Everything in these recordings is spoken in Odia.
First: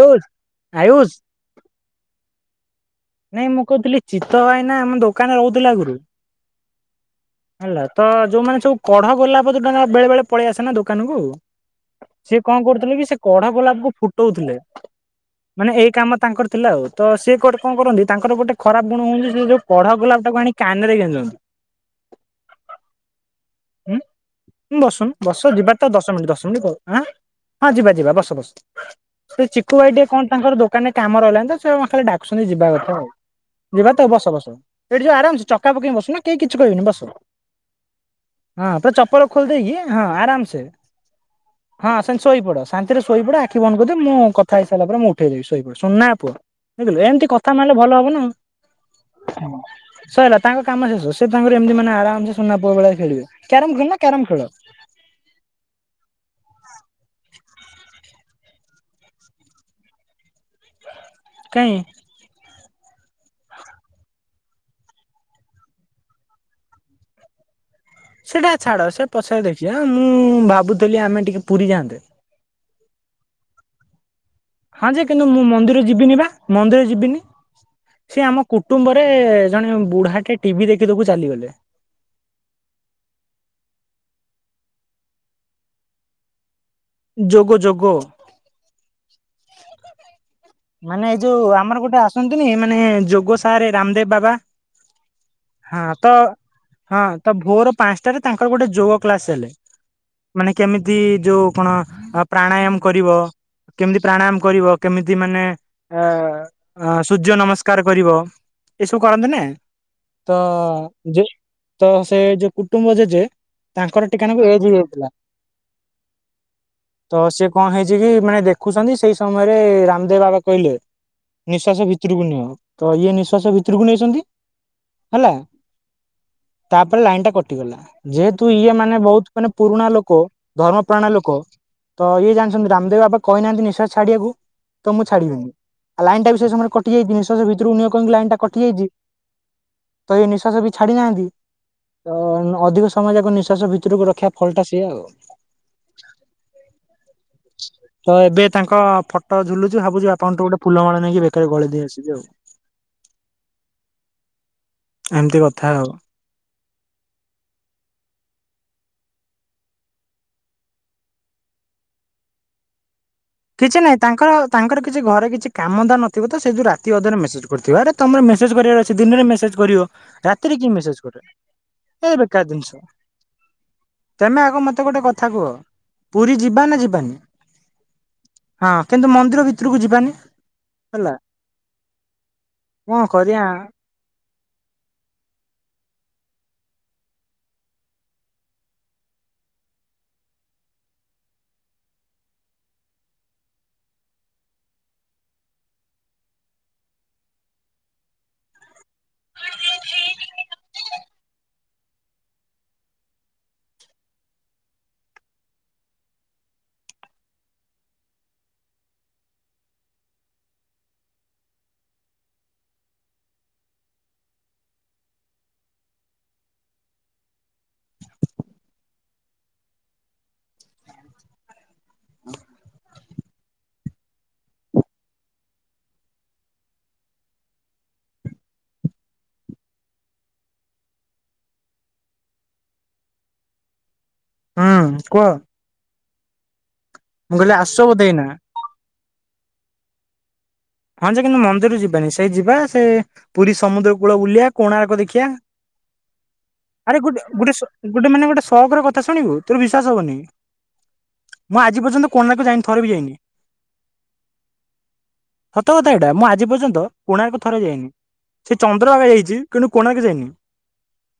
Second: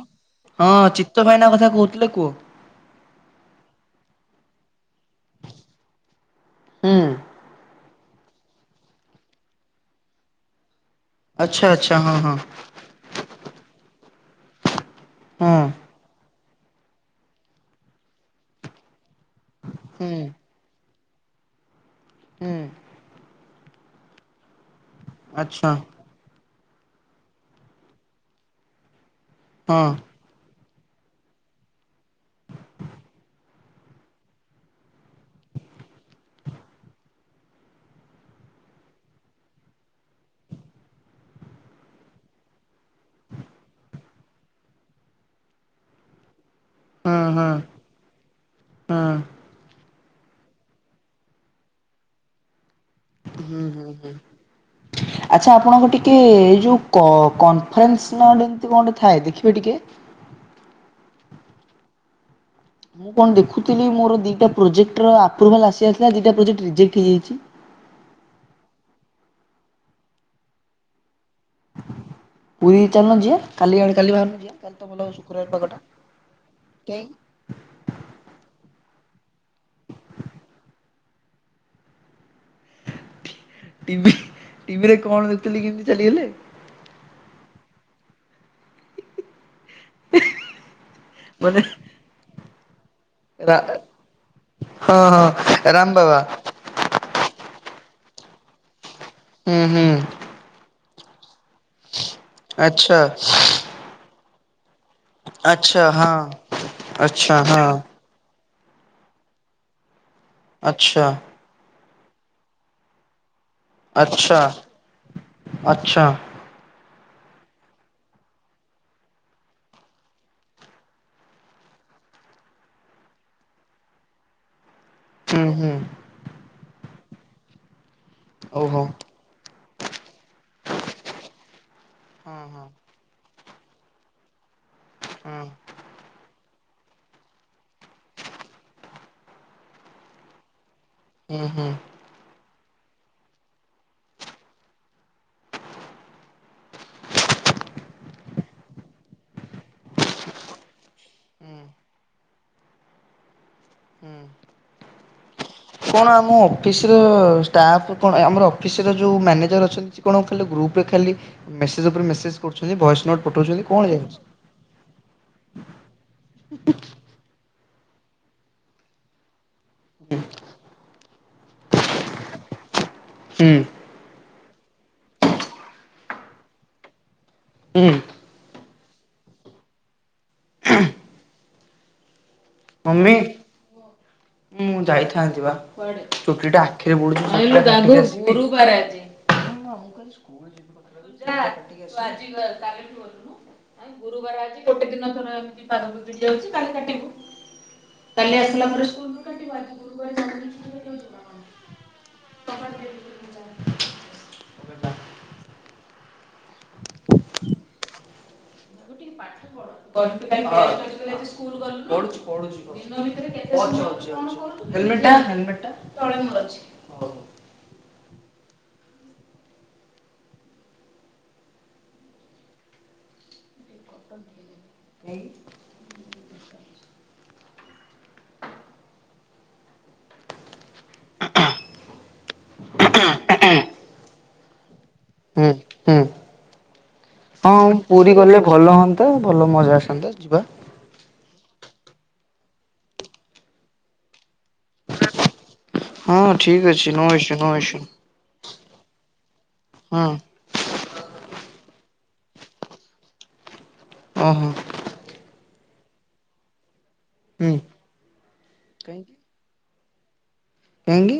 ଆୟୁଷ ହଁ ଆୟୁଷ ଚିତ୍ତ ଭାଇନା କଥା କହୁଥିଲେ, କୁହ? ନାଇଁ ମୁଁ କହୁଥିଲି ଚିତ ଭାଇନା ଆମ ଦୋକାନରେ ରହୁଥିଲେ, ଆଗରୁ ହୁଁ ତ ଯୋଉମାନେ ସବୁ କଢ ଗଲା ପରେଟ ବେଳେ ପଳେଇଆସ ନା ଦୋକାନ କୁ, ଆଚ୍ଛା ଆଚ୍ଛା ହଁ ହଁ ସେ କଣ କରୁଥିଲେ କି- ସେ କଢା ଗୋଲାପ କୁ ଫୁଟଉଥିଲେ। ମାନେ ଏଇ ହଁ କାମ ତାଙ୍କର ଥିଲା ଆଉ, ତ ସିଏ କଣ କରନ୍ତି, ତାଙ୍କର ଗୋଟେ ଖରାପ ଗୁଣ ହଉଛି, ସେ ଯୋଉ ପଢା ଗୋଲାପଟାକୁ ଆଣି କାନ ରେ ଗେଞ୍ଜନ୍ତି। ହୁଁ ହୁଁ ବସୁନ ବସ ଆଚ୍ଛା ଯିବାର ତ ଦଶ ମିନିଟ୍, ଦଶ ମିନିଟ୍, କହୁ ହଁ ହଁ ଯିବା, ଯିବା, ବସ ବସ, ସେ ଚିକୁୁ ହଁ। ଭାଇ ଟେ କଣ ତାଙ୍କର ଦୋକ କାନେ କାମ ରହିଲାନ ତ ସେ ଖାଲି ଡାକୁୁଛନ୍ତି ଯିବା କଥା ଆଉ ଯିବା ତ ବସ ବସ, ଏଇଠି ଯିବ ଆରାମସ ଚକା ପକେଇି ବସନ କେହି କିଛି କହିବନି ବସ- ହଁ ତ ଚପଲ ଖୋଲି ଦେଇକି ହଁ, ଆରାମ ସେ ହଁ ସେ ଶୋଇ ପଡ, ଶାନ୍ତିରେ ଶୋଇପଡେ, ଆଖି ବନ୍ଦ କରିଦି, ମୁଁ କଥା ହେଇସାରିଲା ପରେ ମୁଁ ଉଠେଇଦବି, ଶୋଇପଡ, ଶ ସୁନନା ପୁଅ ଦେଖିଲୁ ହଁ ଏମିତି ହଁ କଥା ହଁ ମିଲେ ଭଲ ହବ ନା ସଇଲା ତାଙ୍କ କାମ ଶେଷ, ସେ ତାଙ୍କର ଏମିତି ମାନେ ଆରାମସ ସୁନା ପୁଅବେଳେ ଖେଳିବ, ହୁଁ କ୍ୟାରମ ଖେନା ହୁଁ। କ୍ୟାରମ ଖେଳ ଆଚ୍ଛା, ଆପଣଙ୍କ ଟିକେ ଯୋଉ କନଫରେନ୍ସ ନ ଏ କଣଟେ ଥାଏ ଦେଖିବେ ଟିକେ କାଇଁ ମୁଁ କଣ ଦେଖୁଥିଲି, ମୋର ଦିଇଟା ପ୍ରୋଜେକ୍ଟର ଆପ୍ରୁଭାଲ ଆସି ଆସିଲା, ଦିଟା ପ୍ରୋଜେକ୍ଟ ରିଜେକ୍ଟ ହେଇଯାଇଛି। ହଁ [inaudible] ସେଟା ଛାଡ ସେ ପଛ ଦେଖି, ମୁଁ ଭାବୁଥିଲି ଆମେ ଟିକେ ପୁରୀ ଯାଆନ୍ତେ ପୁରୀ ଚାଲନ ଯିବା, କାଲି ଆଣଣି [unintelligible] କାଲି ବାହାରୁ ହଁ ଯେ କିନ୍ତୁ ମୁଁ ମନ୍ଦିର ଯିବିନି ବା, ମନ୍ଦିର କାଇଁ ଯିବିନି, ସେ ଆମ କୁଟୁମ୍ବରେ ରେ ଜଣେ ବୁଢାଟେ ଟିଭି ଦେଖି ଦେଖୁ ଚାଲିଗଲେ ଟିଭି ଟିଭିରେ କଣ ଦେଖୁଥିଲେ କି ଏମତି ଚାଲିଗଲେ। ଯୋଗ ଯୋଗ। ମାନେ ଏଇ ଯୋଉ ମାନେ ଆମର ଗୋଟେ ଆସନ୍ତିନି ମାନେ ଯୋଗ ରା ସାରେ ରାମଦେବ ବାବା ହଁ ହଁ। ହଁ ରାମ ତ ବାବା ହଁ ତ ଭୋର ପାଞ୍ଚଟାରେ ତାଙ୍କର ଗୋଟେ ଯୋଗ କ୍ଲାସ ହେଲେ ମାନେ କେମିତି ଯୋଉ କଣ ଆ ପ୍ରାଣାୟାମ କରିବ କେମିତି ପ୍ରାଣାୟାମ କରିବ। କେମିତି ମାନେ ଅ ସୂର୍ଯ୍ୟ ନମସ୍କାର କରିବ। ଏସବୁ କରନ୍ତି ନା ତ ଯେ ତ ସେ ଯଉ ଯୋ କୁଟୁମ୍ବ ଜେଜେ ତାଙ୍କର ଟିକାନାକୁ ଏଜ ହେଇଯାଉଥିଲା। ଆଚ୍ଛା ତ ସିଏ କଣ ହେଇଛି କି ମାନେ ଦେଖୁଛନ୍ତି ସେଇ ସମୟରେ ରାମଦେବ ବାବା କହିଲେ। ନିଃଶ୍ୱାସ ଭିତରକୁ ନିଅ ତ ଇଏ ନିଃଶ୍ଵାସ ଭିତରକୁ ନେଇଛନ୍ତି ହେଲା ହୁଁ ହୁଁ। ତାପରେ ଲାଇନ ଟା କଟିଗଲା। ଯେହେତୁ ଇଏ ଓହୋ ମାନେ ବହୁତ ମାନେ ପୁରୁଣା ଲୋକ ଧର୍ମ ପ୍ରାଣା ଲୋକ ତ ଇଏ ହଁ ହଁ ଜାଣିଛନ୍ତି ରାମଦେବୀ ବାପ କହିନାହାନ୍ତି ନିଶ୍ୱାସ ଛାଡିବାକୁ ତ ମୁଁ ହଁ ଛାଡିବିନି ଲାଇନ ଟା ବି ସେ ସମୟରେ କଟି ଯାଇଛି ନିଶ୍ୱାସ ଭିତରକୁ ନିଅ କହିକି ଲାଇନଟା କଟିଯାଇଚି ତ ଇଏ ନିଶ୍ୱାସ ଭିତ ଛାଡି ନାହାଁନ୍ତି ହୁଁ ହୁଁ ତ ନ ଅଧିକ ସମୟ ଯାକ ନିଃଶ୍ୱାସ ଭିତରକୁ ରଖିବା ଫଳଟା ସେୟା ଆଉ। ତ ଏବେ ତାଙ୍କ ଫଟୋ ଝୁଲୁଛୁ ଭାବୁଛି ବାପାଙ୍କଠୁ ଗୋଟେ ଫୁଲ ମାଳ ନେଇକି ବେକରେ ଗଳେଇ ଦେଇକି ଆସିବି ଆଉ। ହୁଁ। ଏମିତି କଥା ଆଉ। ଶୁଣ ମୁଁ ଅଫିସର ଷ୍ଟାଫ୍ କଣ ଆମର ଅଫିସର ଯେଉଁ ମ୍ୟାନେଜର ଅଛନ୍ତି ସେ କଣ ଖାଲି ଗ୍ରୁପରେ ଖାଲି ମେସେଜ ଉପରେ ମେସେଜ କରୁଛନ୍ତି ଭଏସ ନୋଟ୍ ପଠଉଛନ୍ତି କିଛି କଣ ନାଇଁ ଯାଉଛି ତାଙ୍କର ତାଙ୍କର କିଛି ଘରେ କିଛି କାମ ଧନ୍ଦା ନଥିବ ତ ସେ ଯୋଉ ରାତି ଅଧରେ ମେସେଜ୍ କରୁଥିବ ଜୁଆଡେ ତମର ମେସେଜ କରିବାର ଅଛି ଦିନରେ ମେସେଜ୍ କରିବ ରାତିରେ କିଏ ମେସେଜ୍ କରେ ଵେକାର ଜିନଷ। ହୁଁ। ତମେ ଆଗ ମତେ ଗୋଟେ କଥା କୁହ ପୁରୀ ଯିବା ନା ଯିବାନି? ହୁଁ। ହଁ କିନ୍ତୁ ମନ୍ଦିର ଭିତରକୁ ଯିବାନି ହେଲା କଣ ମମି କରିଆ ମୁଁ ଯାଇଥାନ୍ତି ବା ଚୁଟିଟା ଆଖିରେ ପଡୁଛି [inaudible] ତୁ ଆଜି କାଲିଠୁ ଗଲୁନୁ ଗୁରୁବାର ଆଜି ଗୋଟେ ଦିନ ତୋର ଏମତି ଵାରବିଗିଡି ଯାଉଛି କାଲି କାଟିବୁ କାଲି ଆସିଲା ପରେ ସ୍କୁଲରୁ କାଟିବୁ ଆଜି ଗୁରୁବାର [inaudible] [inaudible] [inaudible] ପାଠ ପ ପଢୁଛି ପଢୁଛି ହେଲମେଟ୍ ଟା? ଏଇ [inaudible] ହୁଁ କୁହ? ହୁଁ ମୁଁ ହଁ କହିଲି ଆସୁଛ ବୋଧେ ପୁରୀ ଏଇନା ଗଲେ ଭଲ ହଅନ୍ତା ଭଲ ମଜା ଆସନ୍ତା ଯିବା ହଁ ଯେ କିନ୍ତୁ ମନ୍ଦିରୁ ଯିବାନି ସେଇ ଯିବା ସେ ପୁରୀ ସମୁଦ୍ର କୂଳ ବୁଲିବା କୋଣାର୍କ ଦେଖିବା। ହଁ ଠିକ ଅଛି ଆରେ ନୋ ଗୋଟେ ଇସୁ ନୋ ଗୋଟେ ଇସୁ ଗୋଟେ ମାନେ ଗୋଟେ ସକର କଥା ଶୁଣିବୁ ତୋର ବିଶ୍ଵାସ ହଁ ହବନି ମୁଁ ଆଜି ପର୍ଯ୍ୟନ୍ତ କୋନାର୍କ ଯାଇନି ଥରେ ବି ଯାଇନି। ଓ ହୋ। ସତ କଥା ଏଇଟା ମୁଁ ଆଜି ପର୍ଯ୍ୟନ୍ତ କୋଣାର୍କ ହୁଁ ଥରେ ବି ଯାଇନି ସେ ଚନ୍ଦ୍ରଭାଗ ଯାଇଛି କିନ୍ତୁ କୋଣାର୍କ ଯାଇନି। କାଇଁକି?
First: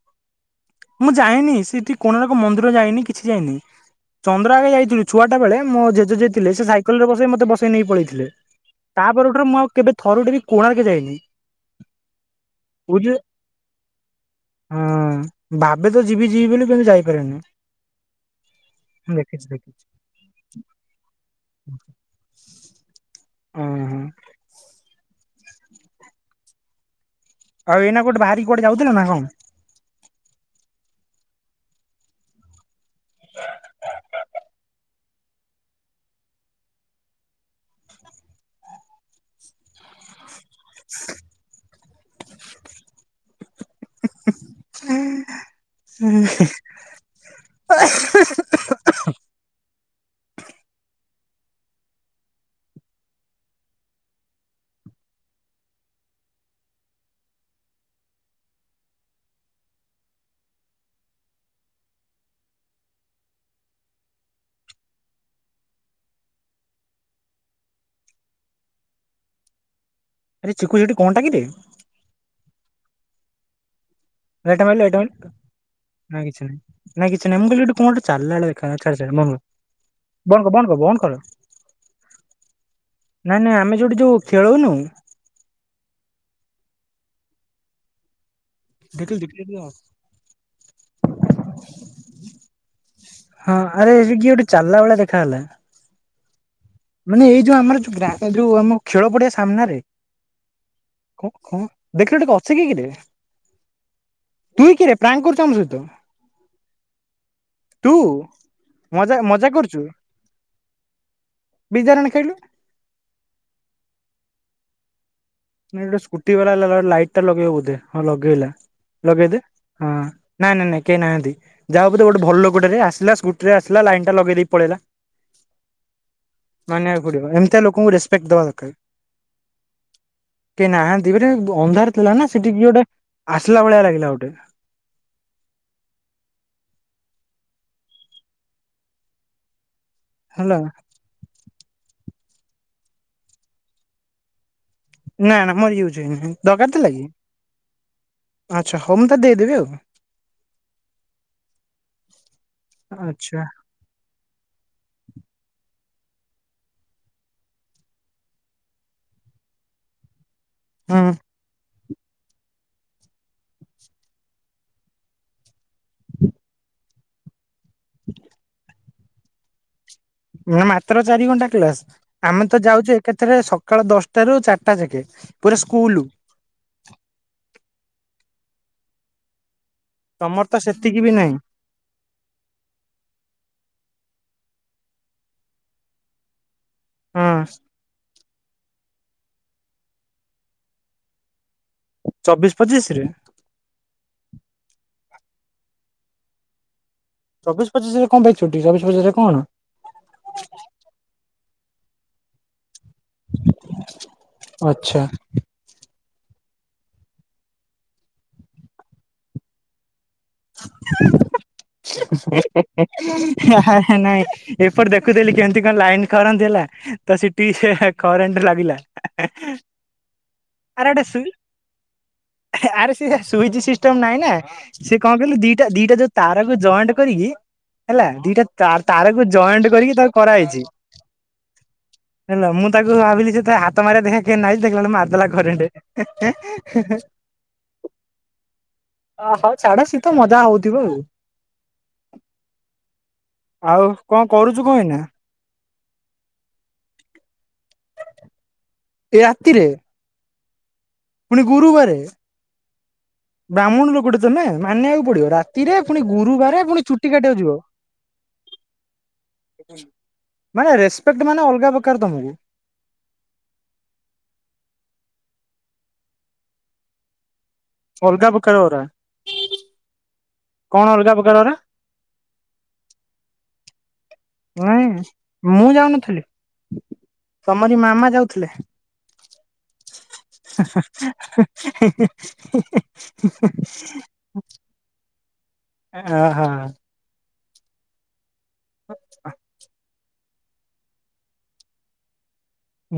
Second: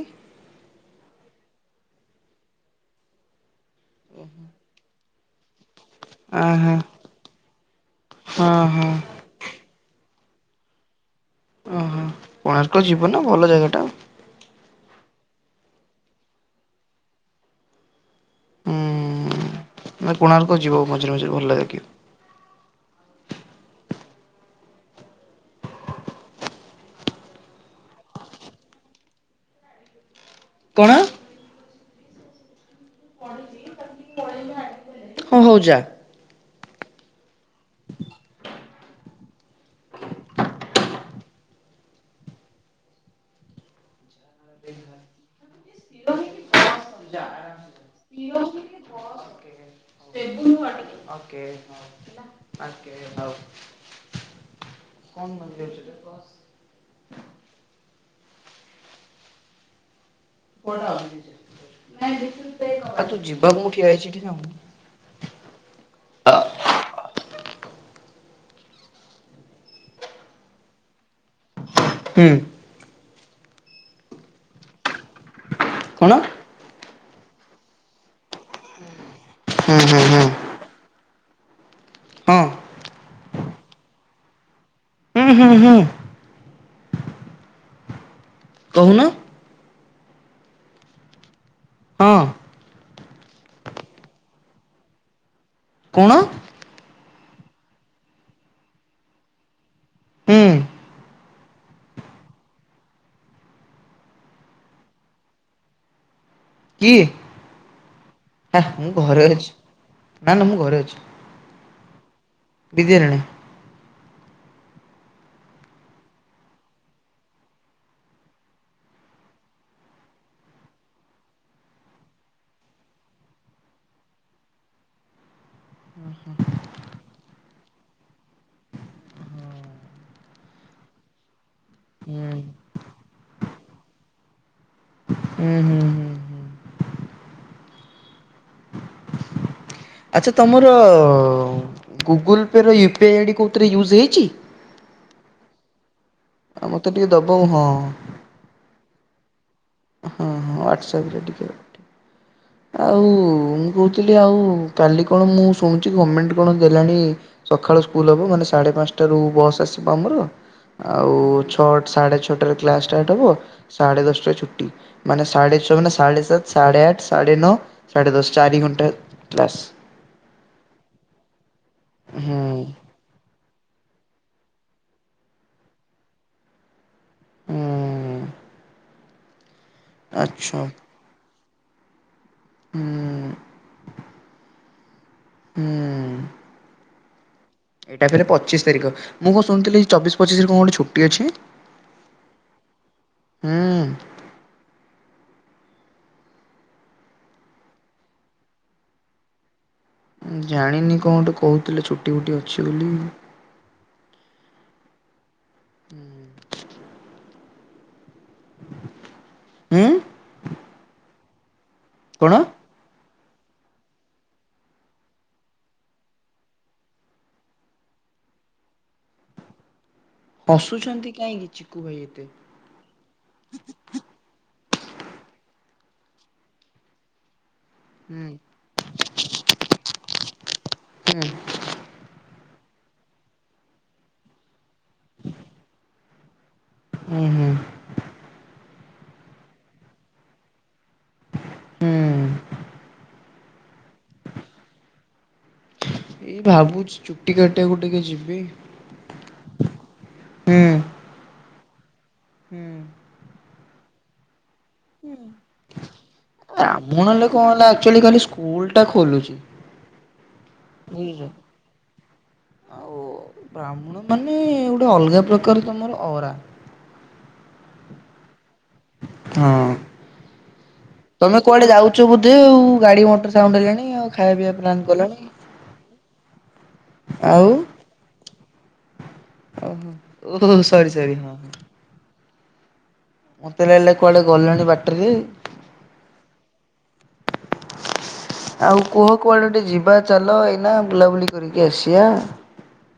ମୁଁ ଯାଇନି ସେଠି କୋଣାର୍କ ମନ୍ଦିର ଯାଇନି କିଛି ଯାଇନି। ଚନ୍ଦ୍ରଭାଗା ଯାଇଥିଲୁ ଛୁଆଟା ବେଳେ ମୋ ଜେଜେ ଯିଏ ଥିଲେ ସେ ଆହା ସାଇକେଲ ରେ ବସେଇ ମତେ ବସେଇ ନେଇ ପଳେଇଥିଲେ ହଁ ହଁ ତା ପରଠାରୁ ମୁଁ ଆ କେବେ ଥରୁଟେ ବି କୋଣାର୍କ ଯାଇନି। ଓହୋ କୋଣାର୍କ ଯିବ ବୁଝିଲେ ନା ଭଲ ଜାଗା ଟା। ହଁ ଭାବେ ତ ଯିବି ଯିବି ବୋଲି କିନ୍ତୁ ଯାଇପାରେନି। ମୁଁ ଦେଖିଛି ଦେଖିଛି ହୁଁ-ହୁଁ-ହୁଁ-ହୁଁ କୋଣାର୍କ ଯିବ ମଝିରେ ମଝିରେ ଭଲ ଲାଗେ କି। ହୁଁ। ଆଉ ଏଇନା କୋଉଠି ବାହାରି କୋଉଠି ଯାଉଥିଲ ନା କଣ? କଣ? ହଁ ହଉ ଯା। ହିଁ ହିଁ ହିଁ ହେଁ ହେ ହେ। [unintelligible] [unintelligible] ଆ ତୁ ଯିବାକୁଁ ମୁଁ ଠିଆ ହେଇଛି ଏଇଠି ଯାଉନୁ। ଆରେ ଚିକୁ ସେଟି କଣଟା କିରେ? ହୁଁ। ଲାଇଟା ମାଇଲୁ ଲାଇଟା ମାଇଲୁ କଣ ନାଁ କିଛି ନାହିଁ। ନାଇଁ କିଛି ନାଇ ମୁଁ କହିଲି ଗୋଟେ କଣ ଗୋଟେ ଚାଲିଲା ଭଳିଆ ଦେଖା ଯାଉଚି ଛାଡ ଛାଡ଼ ମୋ, ହୁଁ ହୁଁ ହୁଁ ବନ୍ଦ କର ବନ୍ଦ କର। ହଁ ନାଇଁ ନାଇଁ ଆମେ ଯୋଉଠି ଯୋଉ ଖେଳଉନୁ ହୁଁ ହୁଁ ହୁଁ। କହୁନ ଦେଖିଲୁ ଦେଖିଲୁ ଏଠି ଅ ହଁ ହଁ ଆରେ ଇଏ କିଏ ଗୋଟେ ଚାଲିଲା ଭଳିଆ ଦେଖା ହେଲା। କୋଣ ମାନେ ଏଇ ଯୋଉ ଆମର ଯୋଉ ଗ୍ରା ଯୋଉ ଆମ ଖେଳ ପଡିଆ ସାମ୍ନାରେ। ହୁଁ କ ଖ ଦେଖିଲୁ ଟିକେ କ ଅଛି କି କିରେ। ତୁଇ କିରେ ପ୍ରାଙ୍କ୍ କରୁଛୁ ଆମ ସହିତ? କିଏ? ତୁ ହେଁ ମୁଁ ମଜା ଘରେ ଅଛି ମଜା ନା ନା ମୁଁ ଘରେ ଅଛି। ବିଦ୍ୟା ରାଣ ଖାଇଲୁ। ବିଦ୍ୟାରାଣେ। ନ ଗୋଟେ ସ୍କୁଟି ବାଲା ହେ ଲାଇଟ୍ ଟା ଲଗେଇବ ବୋଧେ ହଁ ଲଗେଇଲା ଲଗେଇଦ ହଁ ନାଇଁ ନାଇଁ ନାଇଁ କେହି ନାହାନ୍ତି ଯାହା ହ ଗୋଟେ ଭଲ ଲୋକୋଟେରେ ଆସିଲା ସ୍କୁଟିରେ ଆସିଲା ଲାଇନ ଟା ଲଗେଇ ଦେଇକି ପଳେଇଲା ହ ମାନିବାକୁ ପଡିବ ଏମିତି ଲୋକଙ୍କୁ ରେସପେକ୍ଟ ଦବା ଦରକାର। କେହିଁ ନାହାନ୍ତି ମାନେ ଅନ୍ଧାର ଥିଲା ହୁଁ ନା ସେଠି କିଏ ଗୋଟେ ଆସିଲା ଭଳିଆ ଲାଗିଲା ଗୋଟେ। ହୁଁ ହୁଁ ହୁଁ ହୁଁ। ଆଛା ହେଲା ତମର-ଅ-ଅ-ଅ-ଅ ଗୁଗୁଲ୍ ପେରେ ୟୁ ପି ଆଇ ଡି କେଉଁଥିରେ ୟୁଜ୍ ହୋଇଛି? ନା ନା ମୋର ୟୁଜ ହେଇନି, ଦରକାର ଥିଲା କି? ଟିକେ ଦବ ହଁ ହଁ ଆଚ୍ଛା ହୋଉ ମୁଁ ତତେ ଦେଇଦେବି ଆଉ। ହଁ ହଁ ହ୍ୱାଟ୍ସପରେ ଟିକେ। ଆଚ୍ଛା ଆଉ-ଉ-ଉ-ଉ ମୁଁ କହୁଥିଲି ଆଉ କାଲି କଣ ମୁଁ ଶୁଣୁ ଗମେଣ୍ଟ କଣ ଦେଲାଣି ସକାଳୁ ସ୍କୁଲ ହେବ ମାନେ ସାଢେ ପାଞ୍ଚଟାରୁ ବସ୍ ଆସିବ ଆମର। ଆଉ ହୁଁ ଛଅ ସାଢେ ଛଅଟାରେ କ୍ଲାସ ଷ୍ଟାର୍ଟ ହବ, ସାଢେ ଦଶଟାରେ ଛୁଟ ଟି। ମାନେ ସାଢ଼େ ଛଅ, ମାନେ ସାଢ଼େ ସାତ, ସାଢ଼େ ଆଠ, ସାଢ଼େ ନଅ, ସାଢ଼େ ଦଶ, ଚାରି ଘଣ୍ଟା କ୍ଲାସ୍। ନାଇଁ ମାତ୍ର ଚାରି ଘଣ୍ଟା କ୍ଲାସ। ହୁଁ ଆମେ ତ ଯାଉଚୁ ଏକାଥେରେ ସକାଳ ଦଶଟା ରୁ ଚାରିଟା ଯାକେ, ପୁରା ସ୍କଲୁ। ହୁଁ। ତମର ଆଚ୍ଛା ତ ସେତିକି ବି ନାହିଁ। ହୁଁ। ହୁଁ। ହଁ। ଏଇଟା ଫେରେ ପଚିଶ ତାରିଖ। ମୁଁ କଣ ଶୁଣୁଥିଲି ଚବିଶ ପଚିଶରେ କଣ ଗୋଟେ ଛୁଟି ଅଛି? ଚବିଶ ପଚିଶରେ? ହୁଁ ଚବିଶ ପଚିଶରେ କଣ ପାଇଁ ଛୁଟି, ଚବିଶ ପଚିଶରେ କଣ? ଜାଣିନି କଣ ଗୋଟେ କହୁଥିଲେ ଛୁଟି ଫୁଟି ଅଛି। ବୋଲି। ଆଚ୍ଛା। ହୁଁ। ଉଁ? ନାଇଁ ନାଇଁ ଏପଟେ ଦେଖୁଥିଲି କେମିତି କଣ ଲାଇନ୍ କରନ୍ତି ହେଲା, ତ ସିଟି ସେୟା କରେଣ୍ଟ ଲାଗିଲା। ଆରେ ଗୋଟେ ହସୁଛନ୍ତି ସୁଇ କାହିଁକି ଚିକୁ ଭାଇ ଏତେ? ଆରେ ସେ ସୁଇଚ ସିଷ୍ଟମ ନାଇଁ ନା ସିଏ କଣ କହିଲୁ ଦିଟା ଦିଟା ଯୋଉ ତାରକୁ ଜଏଣ୍ଟ କରିକି ହେଲା ହୁଁ ଦିଟା ତା-ତାରକୁ ଜଏଣ୍ଟ କରିକି ତାର କରାହେଇଛି। ହୁଁ ହେଲା ମୁଁ ତ ତାକୁ ଭାବିଲି ସେଥିରେ ହାତ ମାରିବା ଦେଖିଆ କେମିତି ନାଗୁଚି, ଦେଖିଲା ବେଳୁ ମାରିଦେଲା କରେଣ୍ଟ। ହୁଁ ହୁଁ। ଓ ହଉ ଛାଡ ସିଏ ତ ମଜା ହଉଥିବ ଆଉ। ହୁଁ। ଆଉ କଣ କରୁଚୁ କଣ ଏଇନା? ଏଇ ଭାବୁଛି ଚୁଟି କାଟିବାକୁ ଟିକେ ଯିବି ଏ ରାତିରେ? ହୁଁ। ପୁଣି ଗୁରୁବାରେ? ହୁଁ। ବାହ୍ମୁଣୁ ଲୋକଟେ ତୁ ନା? ମାନିବାକୁ ପଡିବ। ରାତିରେ, ପୁଣି ଗୁରୁବାରେ, ପୁଣି ବ୍ରାହ୍ମଣ ଚୁଟି ହେଲେ କାଟିବାକୁ କଣ ଯିବ। ହେଲା ଆକ୍ଚୁଆଲି ଖାଲି ସ୍କୁଲ ଟା ଖୋଲୁଛି ମାନେ ବୁଝୁଛ। ରେସପେକ୍ଟ ମାନେ ଅଲଗା ପ୍ରକାର ତମକୁ। ଆଉ ବ୍ରାହ୍ମଣ ମାନେ ଗୋଟେ ଅଲଗା ପ୍ରକାର ତମର ଅରା ଅଲଗା ପ ହଁ। କଣ ଅଲଗା ପ୍ରକାର ତମେ ଅରା କୁଆଡେ ଯାଉଛ ବୋଧେ ଆଉ ଗାଡି ମଟର ସାଉଣ୍ଡ ହେଲାଣି ଆଉ। ଖାଇବା ପିଇବା ପ୍ଲାନ୍ ନାଇଁ କଲଣି ମୁଁ ଯାଉନଥିଲି ଆଉ ତମରି ମାମା ଯାଉଥିଲେ। ହେ ଓହୋ ଓହୋ ସରି ସରି ହଁ ହେ ହିଁ ହିଁ ହୀ ହି ହିଁ ମତେ ଲାଗିଲା ହିଁ କୁଆଡେ ଗଲଣି ବାଟରେ ଅ ହ। ଆଉ କୁହ କୁଆଡେ ଗୋଟେ ଯିବା ଚାଲ ଏଇନା ବୁଲାବୁଲି କରିକି ଆସିଆ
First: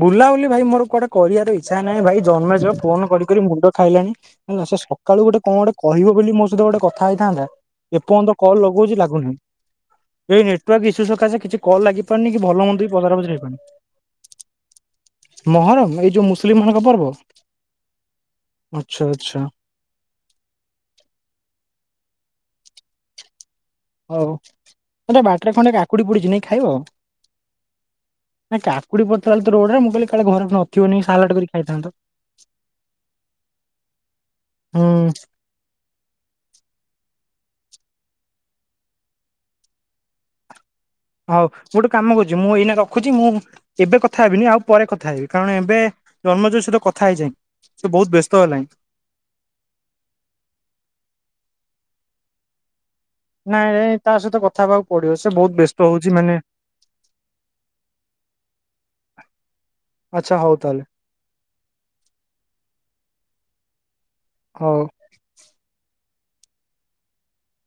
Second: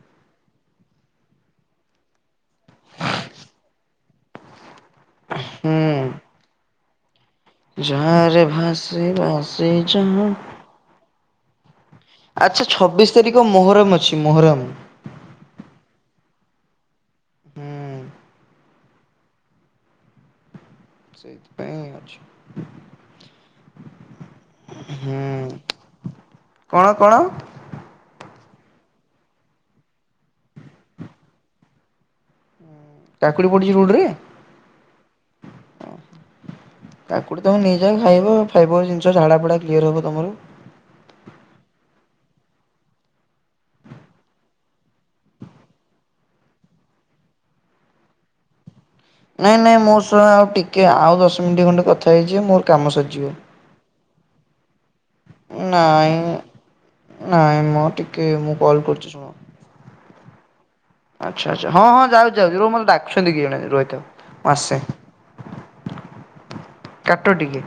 ବୁଲାବୁଲି ଭାଇ ମୋର କୁଆଡେ କରିବାର ଇଚ୍ଛା ନାହିଁ ଭାଇ, ଜନ୍ମେଜୟ ଫୋନ କରି କରି ମୁଣ୍ଡ ଖାଇଲାଣି ହେଲା। ସେ ସକାଳୁ ଗୋଟେ କଣ ଗୋଟେ ହୁଁ କହିବ ବୋଲି ମୋ ସହିତ ଗୋଟେ କଥା ହେଇ ହେଇଥାନ୍ତା, ଏପର୍ଯ୍ୟନ୍ତ ଜହାରେ କଲ୍ ଲଗଉଚି ଭାସେ ଲାଗୁନେଇଁ। ଭାସେ ଜହା ଏଇ ନେଟୱର୍କ ଇସ୍ୟୁ ସକାଶେ କିଛି କଲ୍ ଲାଗି ପାରୁନି କି ଆଚ୍ଛା ଭଲ ମନ୍ଦ ବି ଛବିଶ ପଚରା ପଚରି ତାରିଖ ମୋହରମ ଅଛି ମୋହରମ ହେଇପାରୁନି। ମହରମ, ଏଇ ଯୋଉ ମୁସଲିମ ମାନଙ୍କ ପର୍ବ। ହୁଁ। ଆଚଛା ଆଚଛା। ସେଇଥିପାଇଁ ଅଛି। ହଉ ମତେ ହୁଁ ବାଟରେ ଖଣ୍ଡେ କାକୁଡି ପୁଡିଚି ନେଇକି ଖାଇବ? କଣ କଣ ନା କାକୁଡି ପଡ଼ିଥିଲା ତ ରୋଡରେ ମୁଁ କହିଲି କାଳେ ଘର ନଥିବନି ସାଲାଡ କରି ଖାଇଥାନ୍ତ। କାକୁଡି ପଡିଚି ରୋଡ଼ରେ? ହୁଁ କାକୁଡି ତମେ ନେଇଯାଅ ଖାଇବ, ଖାଇବ ଜିନିଷ ଝାଡ଼ା ଫଡ଼ା କ୍ଲିଅର ହେବ ତମର। ହଉ ମୁଁ ଗୋଟେ କାମ କରୁଚି ମୁଁ ଏଇନା ରଖୁଚି, ମୁଁ ଏବେ କଥା ହେବିନି ଆଉ ପରେ କଥା ହେବି କାରଣ ଏବେ ଜନ୍ମଯୟ ସହିତ କଥା ହେଇଯାଏ ସେ ବହୁତ ବ୍ୟସ୍ତ ହେଲାଣି। ନାଇଁ ନାଇଁ ମୋ ସହ ଆଉ ଟିକେ ଆଉ ଦଶ ମିନିଟ ଖଣ୍ଟେ କଥା ହେଇଯିବ ମୋର କାମ ସରି ନାଇଁ ନାଇଁ ତା ସହିତ କଥା ହେବାକୁ ପଡିବ, ସେ ବହୁତ ବ୍ୟସ୍ତ ହଉଛି ନାଇଁ ମାନେ ନାଇଁ ମ ଟିକେ ମୁଁ କଲ କରୁଛି ଶୁଣ। ଆଚ୍ଛା ହଉ ତାହଲେ ଆଚ୍ଛା ଆଚ୍ଛା ହଁ ହଁ ଯାଉଚି ଯାଉଚି ରୁହ ମୋତେ ଡାକୁଛନ୍ତି କିଏ ଜଣେ ରହିଥାଅ। ମୁ ହଉ ଆସେ। କାଟ ଟିକେ।